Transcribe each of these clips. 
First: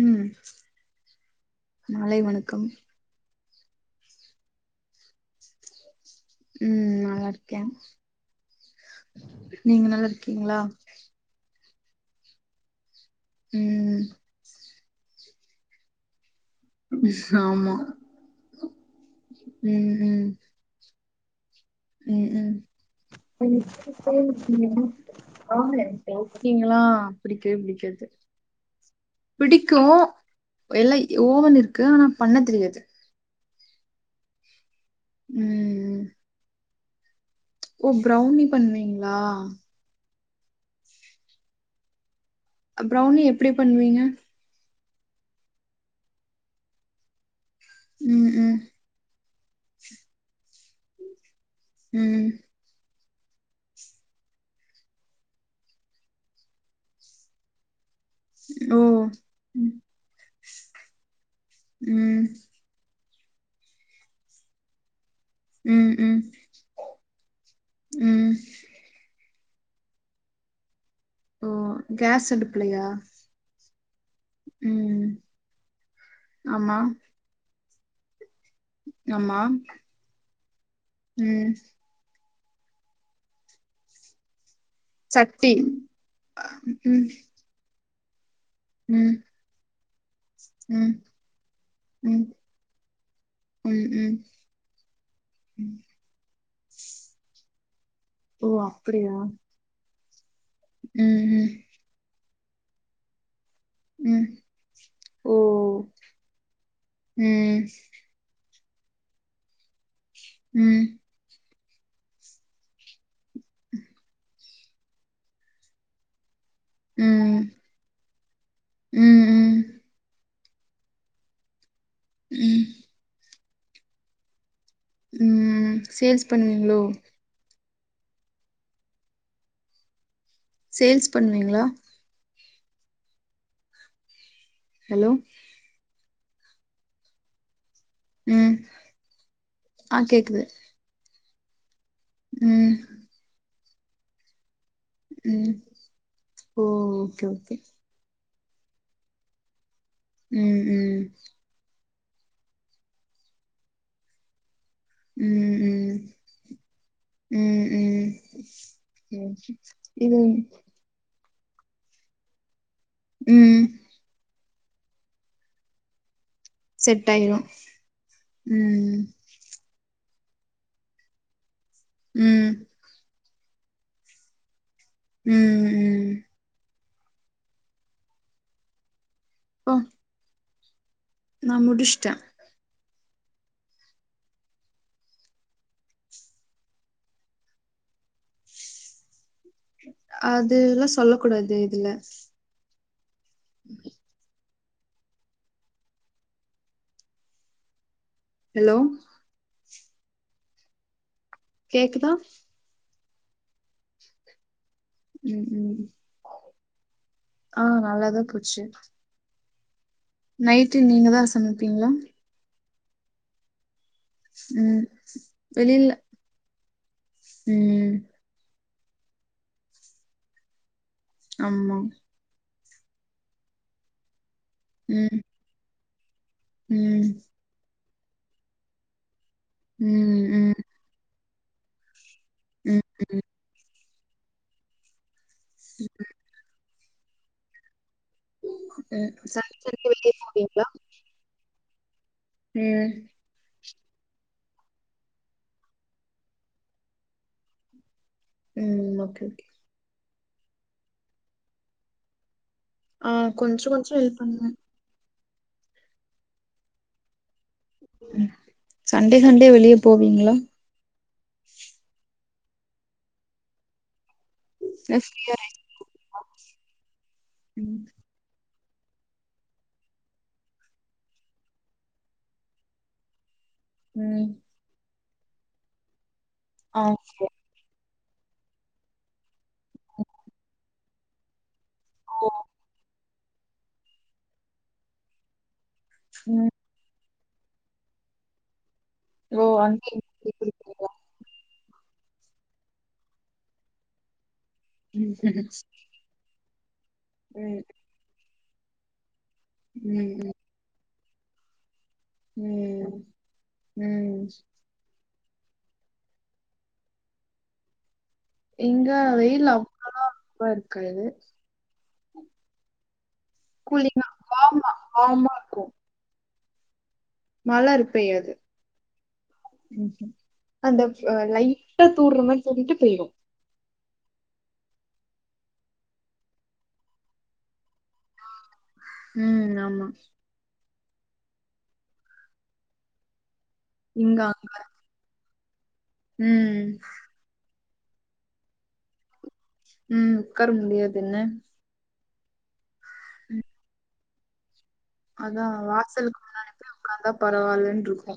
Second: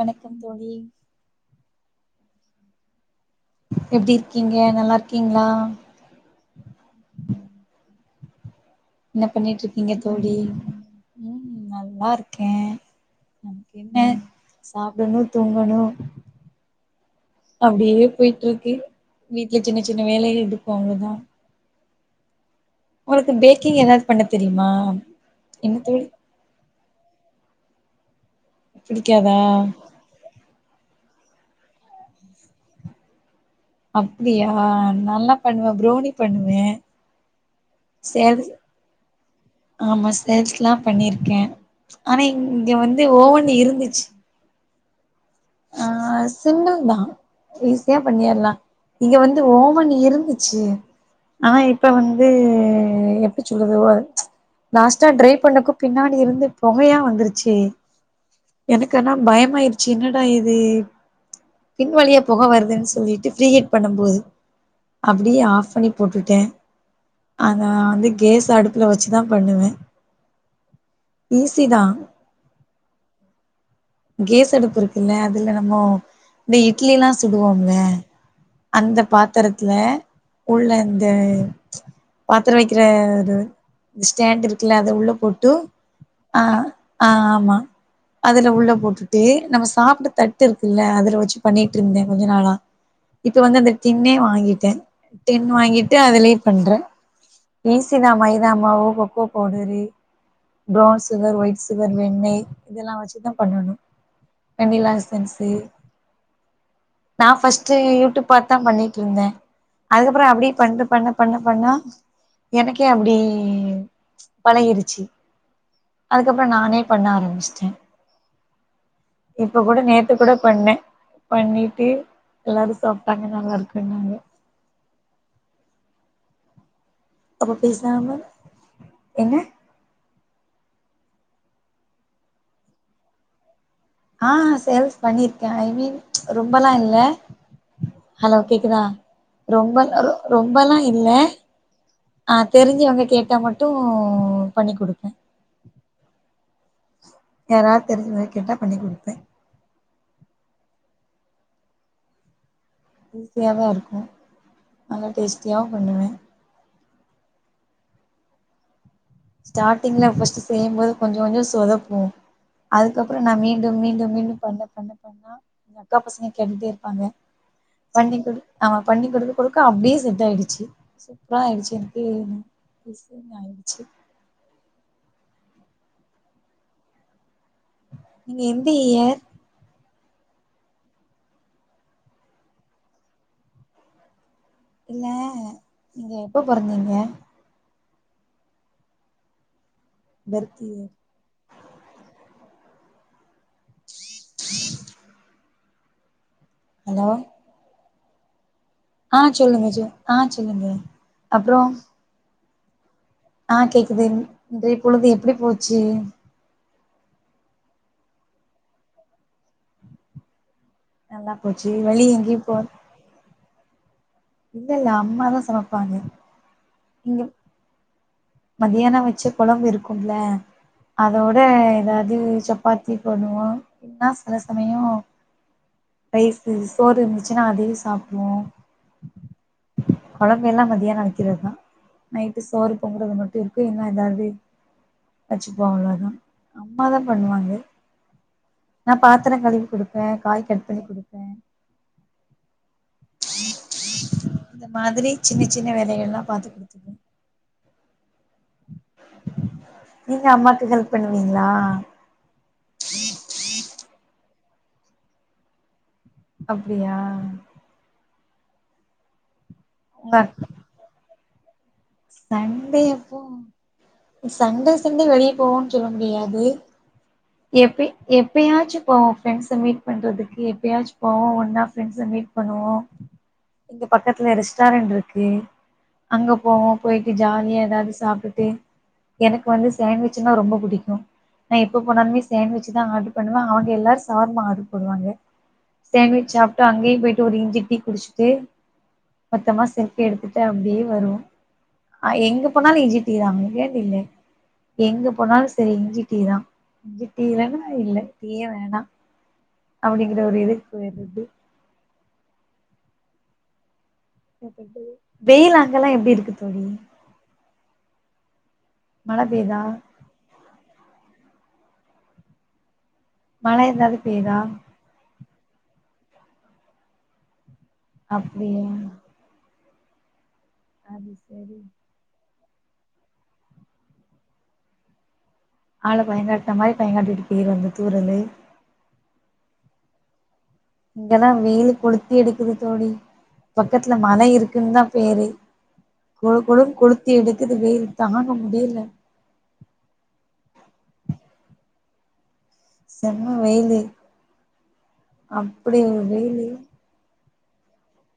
ம் வணக்கம் தோழி மாலை வணக்கம் எப்டிருக்கீங்க நல்லாருக்கீங்ளா ம் நல்லாருக்கே என்ன பண்ணிட்ருக்கீங்க தோழி ம் நல்ல நல்லாருக்கே என்ன ம் சாப்டணு தூங்கணு ஆமா அப்டியே பேயிட்ருக்கு வீட்ல சின்ன ம் சின்ன ம் வேலைகள் இருக்கு அவ்ளோதா ம் ம் உங்களுக்கு பேக்கிங் ஏதாவது [inaudible] பண்ண தெரியுமா ஆ என்ன தோழி இருக்கீங்ளா பிடிக்கவே பிடிக்காது பிடிக்காதா பிடிக்கு எல்லா ஓவன் இருக்கு ஆனா பண்ண தெரியாது அப்டியா நல்லா பண்ணுவே ம் ப்ரோணி பண்ணுவே ஓ ப்ரௌனி சேல்ஸ் பண்ணுவீங்களா ஆமா சேல்ஸ்லா பண்ணியிருக்கே ஆனா இங்க வந்து ப்ரௌனி ஓவன் எப்டி பண்ணுவீங்க இருந்துச்சு ஆஹ் சிம்பில் தா ஈஸியா ம் பண்ணியரலா ம் இங்க வந்து ஓவன் இருந்துச்சு ஆனா இப்ப வந்து ம் எப்படி சொல்லுது லாஸ்டா ட்ரை பண்ணக்கு பின்னாடி இருந்து பொகையா வந்துருச்சு ஓ எனக்குனா ம் பயமாயிடுச்சு என்ன இது பின்வழியா ம் புக வருதுன்னு சொல்லிட்டு டிப்ரீ ஹீட் பண்ணும் போது அப்டியே ஆஃப் பண்ணி ம் ம் போட்டுட்டே அத அது ம் கேஸ் அடுப்பி வச்சு தா பண்ணுவே ஓ ஈஸி தா கேஸ் அடுப்புலையா கேஸ் அடுப்பு இருக்குல்ல அதுல நம்மோ இந்த ஆமா இட்லி எல்லா சுடுவோம் வே அந்த ஆமா பாத்திரத்துல உள்ள இந்த ம் பாத்தரம் வைக்கிற இது ஸ்டேண்டு இரு குல்ல அத உள்ள போட்டு சக்தி ஆஹ் ம் ம் ஆஹ் ஆமா அதுல உ ம் போட்டுட்டு நம்ம சாப்ட தட்டு இருக்குல்ல ம் அதுல வச்சு பண்ணிட்டு இருந்தே கொஞ்ச நாளா இப்ப வந்து அந்த ம் டின்னே ம் வாங்கிட்டே டின் ம். வாங்கிட்டு அதுலயே பண்றேன் ஈசிதா ஓ மைதாமாவோ அப்டியா கொக்கோ பவுடரு பிரௌன் ம் சுகர் ம் ஒயிட் சுகர் வெண்ணெய் இதெல்லா வச்சுதா பண்ணணு ம் வெண்ணிலா ஓ எசன்சு நா ம் பர்ஸ்ட்டு யூடூப் பாத் தான் பண்ணிட்ருந்தே அதுக்கப்பற அப்டி பண்ண ம் பண்ண பண்ண பண்ணா எனக்கே அப்டி பலகிடுச்சு அது க்கப்புறம் நானே பண்ண ஆரம்பிச்சட்டே உம் இப்ப கூட நேத்து கூட பண்ணேன் பண்ணி டு ம் எல்லாரு சாப்ட்டாங்க நல்லாருக் பண்ணங்க ம் சேல்ஸ் பண்ணுவீங்களோ அப்ப பேசாம என்ன சேல்ஸ் பண்ணுவீங்களா ஆ சேல்ஸ் ஹலோ பண்ணியிருக்கே ஐ மீன் ரொம்பல்லா இல்ல ஹலோ ம் கேக்குதா ரொம்ப ஆ ரொ கேக்குது ரொம்பல்லாம் இல்ல ஆ ம் தெரிஞ்சவங்க கேட்டா மட் டும் பண்ணி குடுப் ம் ஓ ஓகே யாரா தெரிஞ்சுது கேட்டா பண்ணி குடுப்பே ம் ம் ஈஸியாதா இருக்கு நல்லா ம் டேஸ்டியாவும் ம் பண்ணுவே ம் ம் சரி. ஸ்டாட்டிங்ல இது ஃபஸ்ட்டு செய்யும்போது கொஞ்சோ கொஞ்சோ சொதப்பும் அதுக்கப்பற நா ம் மீண்டும் மீண்டும் மீண்டும் பண்ண பண்ண பண்ண எங்க அக்கா பசங்க கேட்டுட்டே இருப்பாங்க செட் ஆயிரு பண்ணி கொடு ஆமா ம் பண்ணி கொடுக்க கொடுக்க அப்டே செ இதாய்டுச்சு சூப்பர ஆய்டுச்சு எனக்கே ம் ஞ்ய்டுச்சு ம் ம் நீங்க எந்த இயர் அ நா முடிச்ட்ட இல்ல நீங்க எப்ப பொறந்திங்க பர்த் அதுல்லா இயர் சொல்ல கூடாது இதுல ஹலோ ஹலோ ஆ சொல்லுங்க சொ ஆ சொல்லுங்க அப்புற கேக்குதா ஆ கேக்குது இன்றய பொழுது எப்டி ம் ம் போச்சு ஆ நல்லாதான் போச்சு நைட்டு நீங்க தான் நல்லா போச்சு சமைப்பீங்களா வெளிய எங்கேயு போ இல்ல இல்ல அம்மாதான் வெளில சமப்பாங்க இங்க ம் மதியான வச்ச குழம்பு இருக்கும்ல அதோட ஆமா எதாது சப் பாத்தி போண்ணுவோம் இல்ல சில சமய ம் ரைஸ் சோறு ம் இருந்துச்சுன்னா அதே சாப் டுவோ ம் குழம்ப ம் எல்லாம் மதியானம் வக்கிறதான் நைட்டு சோறு ம் போங்குறது ம் மட் டுருக்கு என்ன எதாது வச்சுப்போம் அவ்ளதான் அம்மாதான் பண்ணுவாங்க நா பாத்திரம் கழுிவு சண்டே வெளிய கொடுப்பேன் காய் கட் போவீங்ளா பண்ணி கொடுப்பேன் ம் இந்த மாதிரி சின்ன சின்ன வேலைகள்லாம் பாத்து உம் ஓகே ஒகே நீங்க அம்மாக்கு ஹெல்ப் பண்ணுவீங்களா ஆஹ் கொஞ்சம் கொஞ்சம் ஹெல்ப் ஆமா அப்படியா சண்டே சண் டே வெளிய உங்க போவீங்களா அக் சண்டே எப்போ சண்டே இல்ல சண்டே வெளியே ஃப்ரீயா போவோன்னு சொல்ல முடியாது ம் ஏபி ஏபி எப்பயாச்சும் போவோம் ஃபிரெண்ட்ஸ மீட் பண்றதுக்கு எப்பயாச்சு போவோம் ஒன்னா ஃபிரெண்ட்ஸ மீட் பண்ணுவோம் எங்க ம் பக்கத்துல ரெஸ்டாரண்ட் இருக்கு ஓகே அங்க போவோம் ஆ போயிட்டு ஓகே ஜாலியா ஏதாவது சாப்பிட்டுட்டு எனக்கு வந்து சேண்ட்விச்னா ரொம்ப பிடிக்கு நா எப்ப ஓ போனாலுமே சேண்ட்விச் தான் ஆர்டரு பண்ணுவ அவங்க எல்லாரு சவர்மா ஆர்டரு போடுவாங்க சண்ட்விச் ம் சாப்ட்டு அங்கயு போயிட்டு ஒரு இஞ்சி டீ குடிச்சுட்டு ஓ மொத்தமா அங்கேயே செல்ப்பி இங்கேயே எடுத்துட்டு அப்படியே குடிப்பீங்களா? வருவோ ஆஹ் எங்க போனாலு இஞ்சி டீ தா [unintelligible] எங்க போனாலு சரி இஞ்சி டீ தா இஞ்சி டீ இல்லனா ம் இல்ல டீயே வேணா அப்படிங்கிற ஒரு இதுக்கு து உம் எப்ப டே வெயில் அங்கல்லா எப்படி இருக்கு தோழி எங்க மழ வெயில் [unintelligible] பெய்தா அவளவா இருக்காது உம் மழை ஏதாது பெய்தா கோம் மழ இரு பெய்யாது அப்டியா ம்ஹூம் அந்த அது சரி லைட்டா தூடுறமாரி சொல்லிட்டு போயிரு ஆள பயங்காட்டின மாரி பயங்காட்டிட்டு போயிரு அந்த தூரலு உம் ஆமா இங்கதா வெயிலு கொளுத்தி எடுக்குது தோழி பக்கத்துல இங்க மலை அங்க இருக்குன்தா பேரு கொழு ம் கொழு கொளுத்தி எடுக்குது வெயிலு தாங்க முடியல உம் உட்கார முடியாது என்ன செம்ம வெயிலு அதா அப்டி ஒரு வாசலுக்கு வெயிலு முன்னாடி போய் உட்காந்தா பரவாயில்ன்ருக்கு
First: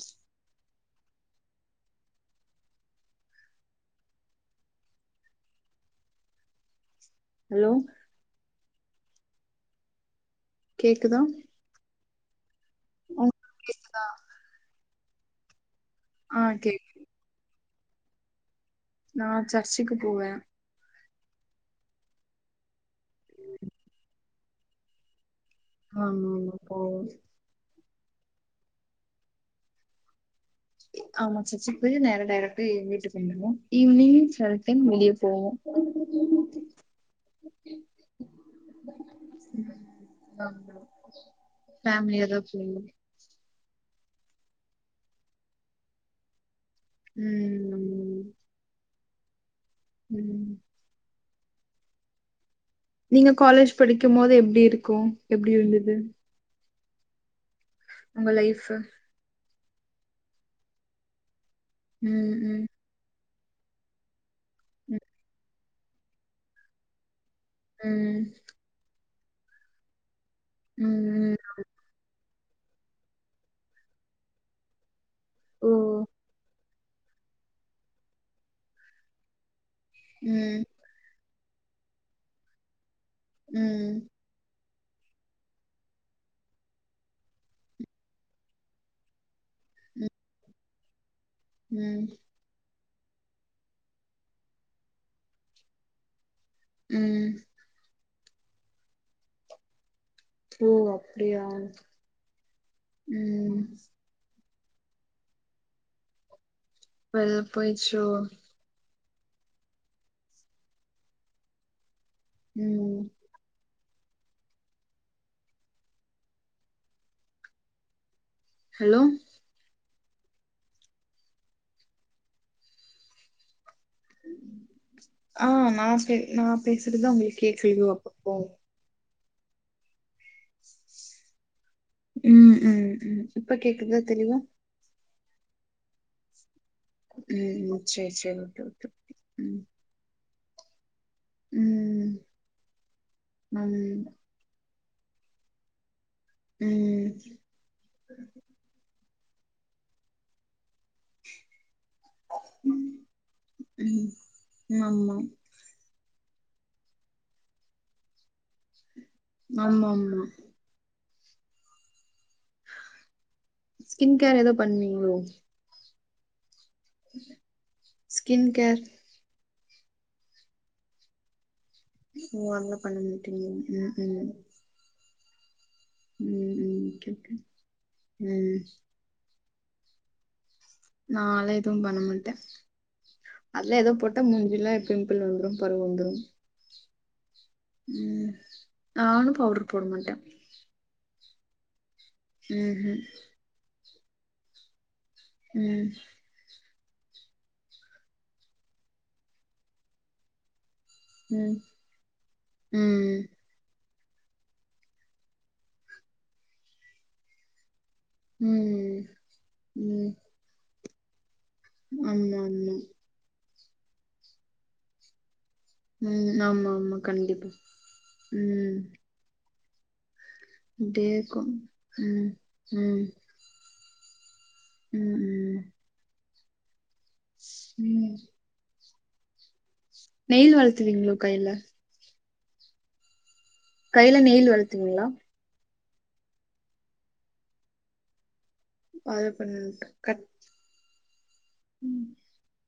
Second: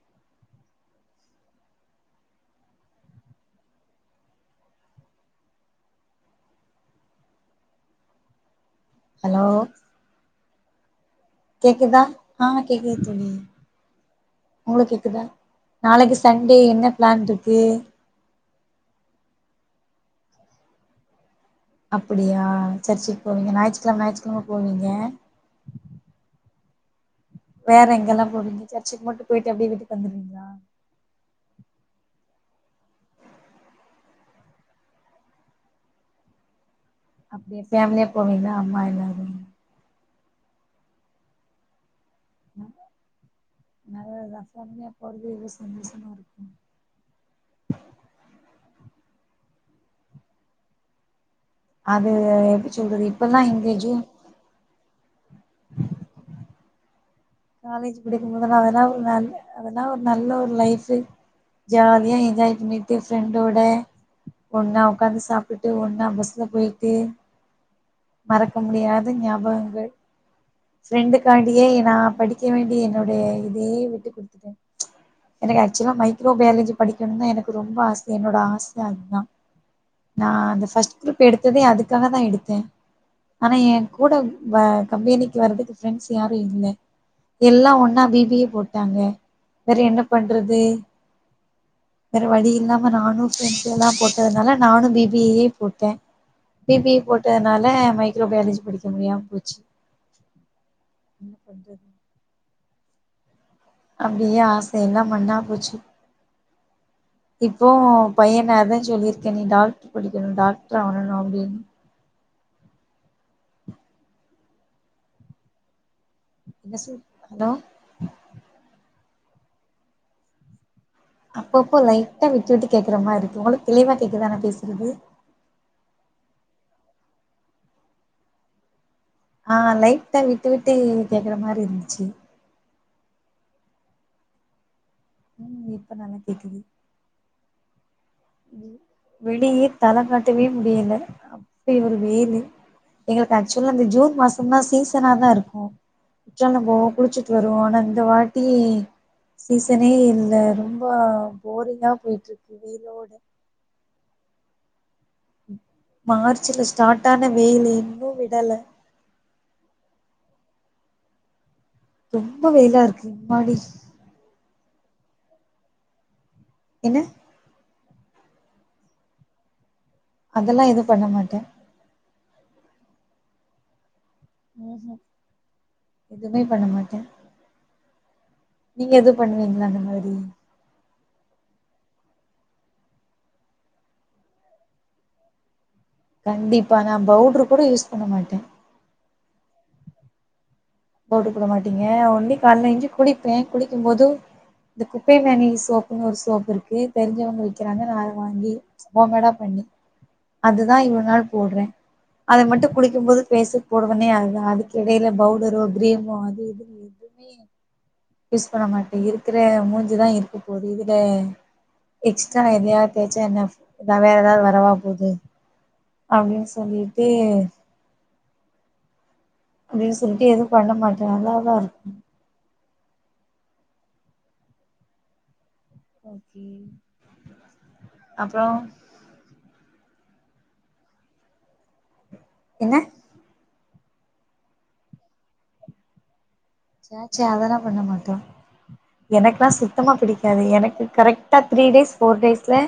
ஹலோ ஹலோ கேக்குதா கேக்குதா ஆ கேக்குது தோழி, உங்களுக்கு கேக்குதா? உங்களுக்கு கே க்குதா நாளைக்கு ஆ சண்டே கேக்குது. என்ன பிளான் இருக்கு நா சர்ச்சுக்கு போவே அப்படியா சர்ச்சுக்கு போவீங்களா ஞாயிற்றுக்ழம ஞாயிற்றுக்ழம போவீங்க ஆமாமா போவோ வேற எங்கெல்லா போவீங்க சர்ச்சுக்கு மட்டு போயிட்டு எப்டே வீட்டுக் வந்துருவீங்ளா ஆமா சர்ச்சிக்கு போயி நேர டைரக்டா வீட்டுக் வந்துருவோ ஈவினிங் செல் டைம் வெளிய போவோ அப்டியே ஃபேமிலியா போவீங்க அம்மா எல்லாருமே அ போவோ ஃபேம்லியாதா போவோ நல்லதுதா ஃம்லியா போற்து எதோ சந்தோசமா இருக்கு ம் ம் ம் அது எபி நீங்க காலேஜ் படிக்கும்மோது எப்டி இருக்கு எப்டி இருந்துது காலேஜ் பிடிக்கும்போத நா லைஃபு அதனாலா வேன்ல அதலா ஒரு நல்ல ஒரு லைஃப்பு ஜாலியா ம் என்ஜாய் ம் பண்ணிட்டு ஃப்ரெண்டோட ஒன்னா ஒக்காந்து சாப் விட்டு ஒன்னா பஸ்ல போயிட்டு ம் ம் மறக்க முடியாது து ஞாபகங்கள் ம் ஃப்ரெண்டுக்காண்டியே நா படிக்க வேண்டிய என்னுடைய இதயே விட்டு குடுத்துட்டே எனக்கு ஓ ஆக்சுவலா மைக்ரோ பயாலஜி படிக்கணுந்தா எனக்கு ரொம்ப ஆச என்னோட ஆசயு அதுதா நா ம் அந்த ஃபர்ஸ்ட் குரூப் ப் எடுத்ததே அதுக்காகதா எடுத்தே ஆனா எ ம் கூட வ கம்பெனிக்கு வறதுக்கு ஃபிரண்ட்ஸ் யாரு இல்ல எல்லா ஒன்னா பி பி ஏ போட்டாங்க வேற என்ன ம் பண்றது ம் வேற வழி இல்லா நானு ஃப்ரெண்ட்ஸ் எல்லா போட்டதுனால நானு பி பி ஏயே போட்டே பி பி ஏ ம். போட்டத்னால மை [unintelligible] மேனேஜ் படிக்க முடியாம போச்சு ஓ என்ன அப்டியா பண்றது ம் அப்டியே ஆச எல்லா மண்ணா போச்சி வெல் இப்போ போயிச்சோ பையன அதா சொல்லிருக் கே நீ டாக்டர் படிக்கணு டாக்டர் ஆவணு அப்டின்னு ம் என்ன சொல் ஹலோ ஹலோ அப்பப்ப லைட்டா விட்டு விட்டு கேக்குற மா இருக்கு உங்களுக் தெளிவா கேக்குதா நா பேசுறது பேசுறதுதா உங்ளுக்கு கேக்கலயோ அப்பப்போ ஆ லை டா விட்டு விட்டு கேக்குற மாரி இருந்துச்சி ம் ம் ம் இப்ப கேக்குதா தெளிவா ம் இப்ப நல்லா கேக்குது ம் சரி சரி ஓகே ஓகே ம் வெளியே தல காட் டவே முடியல அப்படி ஒரு ம் வேலை எங்களுக்கு ஆக்சுவலா இந்த ம் ஜூன் மாசோந்தா சீஸ் தனா தாருக்கூ குற்றாலோ போவோ ம் குளிச்சுட்டு வருவோ ஆனா இந்த வாட்டி சீசனே இல்ல ரொம்ப போரிங்கா வீட்டுக்கு வீரோட ம் மாம்மா மார்ச்ல ஸ்டாட்டான வெயிலு இன்னூ விடல ஆமா ஆமா ரொம்போ வெயிலாருக்கு எம்மாடி பண்ணீங்ளோ என்ன ஸ்கின் கேர் அதெல்லா எதூ பண்ண மாட்டே ஓ அத்லா பண்ணமாட்டீங்க ம் ம் ம்ஹும் உம் ம் ஓகே கே நீங்க எது பண்ணுலீங் களா இந்த மாரி நால எதுவு பண்ணமாடே அதுலா இதொ போட்டா மூஞ்சுலா பிம்பிள் வந்துரும். பருவ் வந்துரும். பாங்க பவுட்ரு. ம் நானு பவுடர் போட மாட்டே பவுடர் போடமாட்டீங். க ஒன்லி காலஞ்சு ம் குளிப்பே குளி கும்போது தகு பைமேனி ம் சோப்புனு ஒரு சோப்புருக்கு. தெரிஞ்சவங்க விக்கிறாங்க நா அத வாங்கி [unintelligible] பண்ணி அது. தா இவ்ளவு நாள் ம் போடுறே அது மட்டு குளிக்கும் போது ம் பேஸுக் போடு. உண்மையா தா அதுக்கிடையில பவுடுரு. க்ரீமு அது இது எதுவுமே யூஸ் பண்ண மாட்டே ம் இருக்கிற ம் மூஞ்சுதா ம் இருக்கு போது இதுக் கு ஆமா எக்ஸ்ட்டா நா ஆமா எதையா தேச்ச என்ன அஃப் தா வேற எதாவ வரவா போது உம் அப்டின்னு ஆமா ஆமா சொல்லிட்டு கண்டிப்பா உம் அப்டின் சொல்லி அப்டியக்கும் உம் உம் உம் உம் ம் ம் அப்புறோ நெயில் வளத்துவீங்களோ கையில என்ன கையில நெயில் வளத்துவிங்களா சாச்சே அதல்லா பண்ண மாட்டோ அதை எனக்குல்லா பண்ண சுத்தமா கட் பிடிக்காது எனக்கு கரெக் டா த்ரீ டேஸ் ஃபோர் டேஸ்ல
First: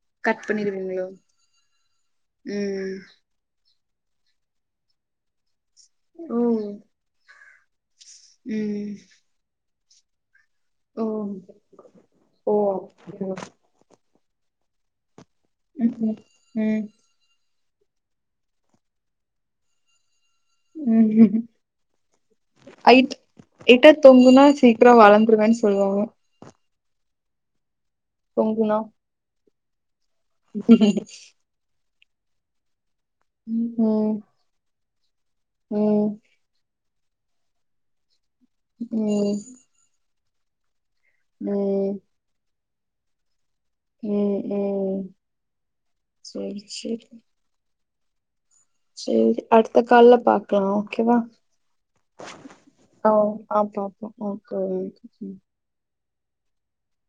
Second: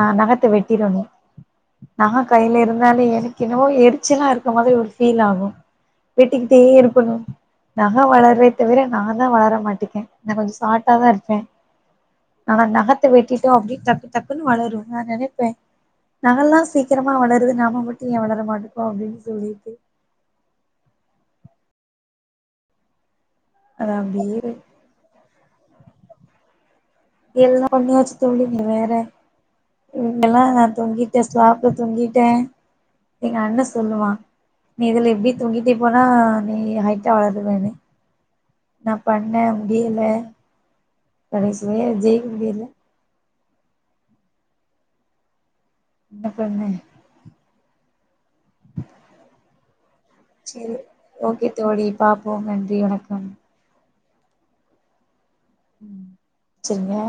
ஆஹ் கட் நகத்த வெட்டிடனு பண்ணிடுவீங்களோ நக கையில ம் இருந்தாலு எனக்கு என்னவோ எருக் ச்சலா இருக்க மாதிரி ஒரு ஃபீல் ஆகு ஓ வெட்டிக்கிட்டே இருக்கணு நக வளர்ரே தவிர ம் நாந்தா வளர மாட்டிக் க நா கொஞ்சொ ஓ சார்ட்டாதா இருப்பே ஓ நானா நகத்த அப்படியா. வெட்டிட்டோ அப்பிடி தக்கு தக் குனு வளரு நா நெனைப் பே ம் நகல்லா ம் சீக்கிரமா வளருது நாம ம மட்டு ஏ வளர மாட்டுக்கோ அப்டின்னு சொல்லிட்டு உம் அயிட் எயிட்டா அது தொங்குனா அப்டியே சீக்கரொ வளந்து ப்புடுவேன் சொல்வாங்க எல்லா பண்ணியாச்சு தோழி நீங்க தொங்குனா வேற இங்கெல்லா நா தொங்கிட்டே ஸ்லாப்ல தொங்கி ட்ட எங்க அண்ண ம் சொல்லுவா ம் நீ இதுல எவ்வி தொங்கிட்டே போனா ம் நீ ஹைட் டா வளருவேனு நா பண்ண ம் முடியல கடைசி வரயா ம் ஜெய்க முடியல ம் ம் என்ன செரி பண்ண செரி சேரி அடுத் த கால்ல பாக்கலா சேரி ஓகேவா ஓகே தோழி பாப்போ நன்றி ஆ ஓ வணக்கம் அ பாப் ஓ ஓக் தோழி செரிங்க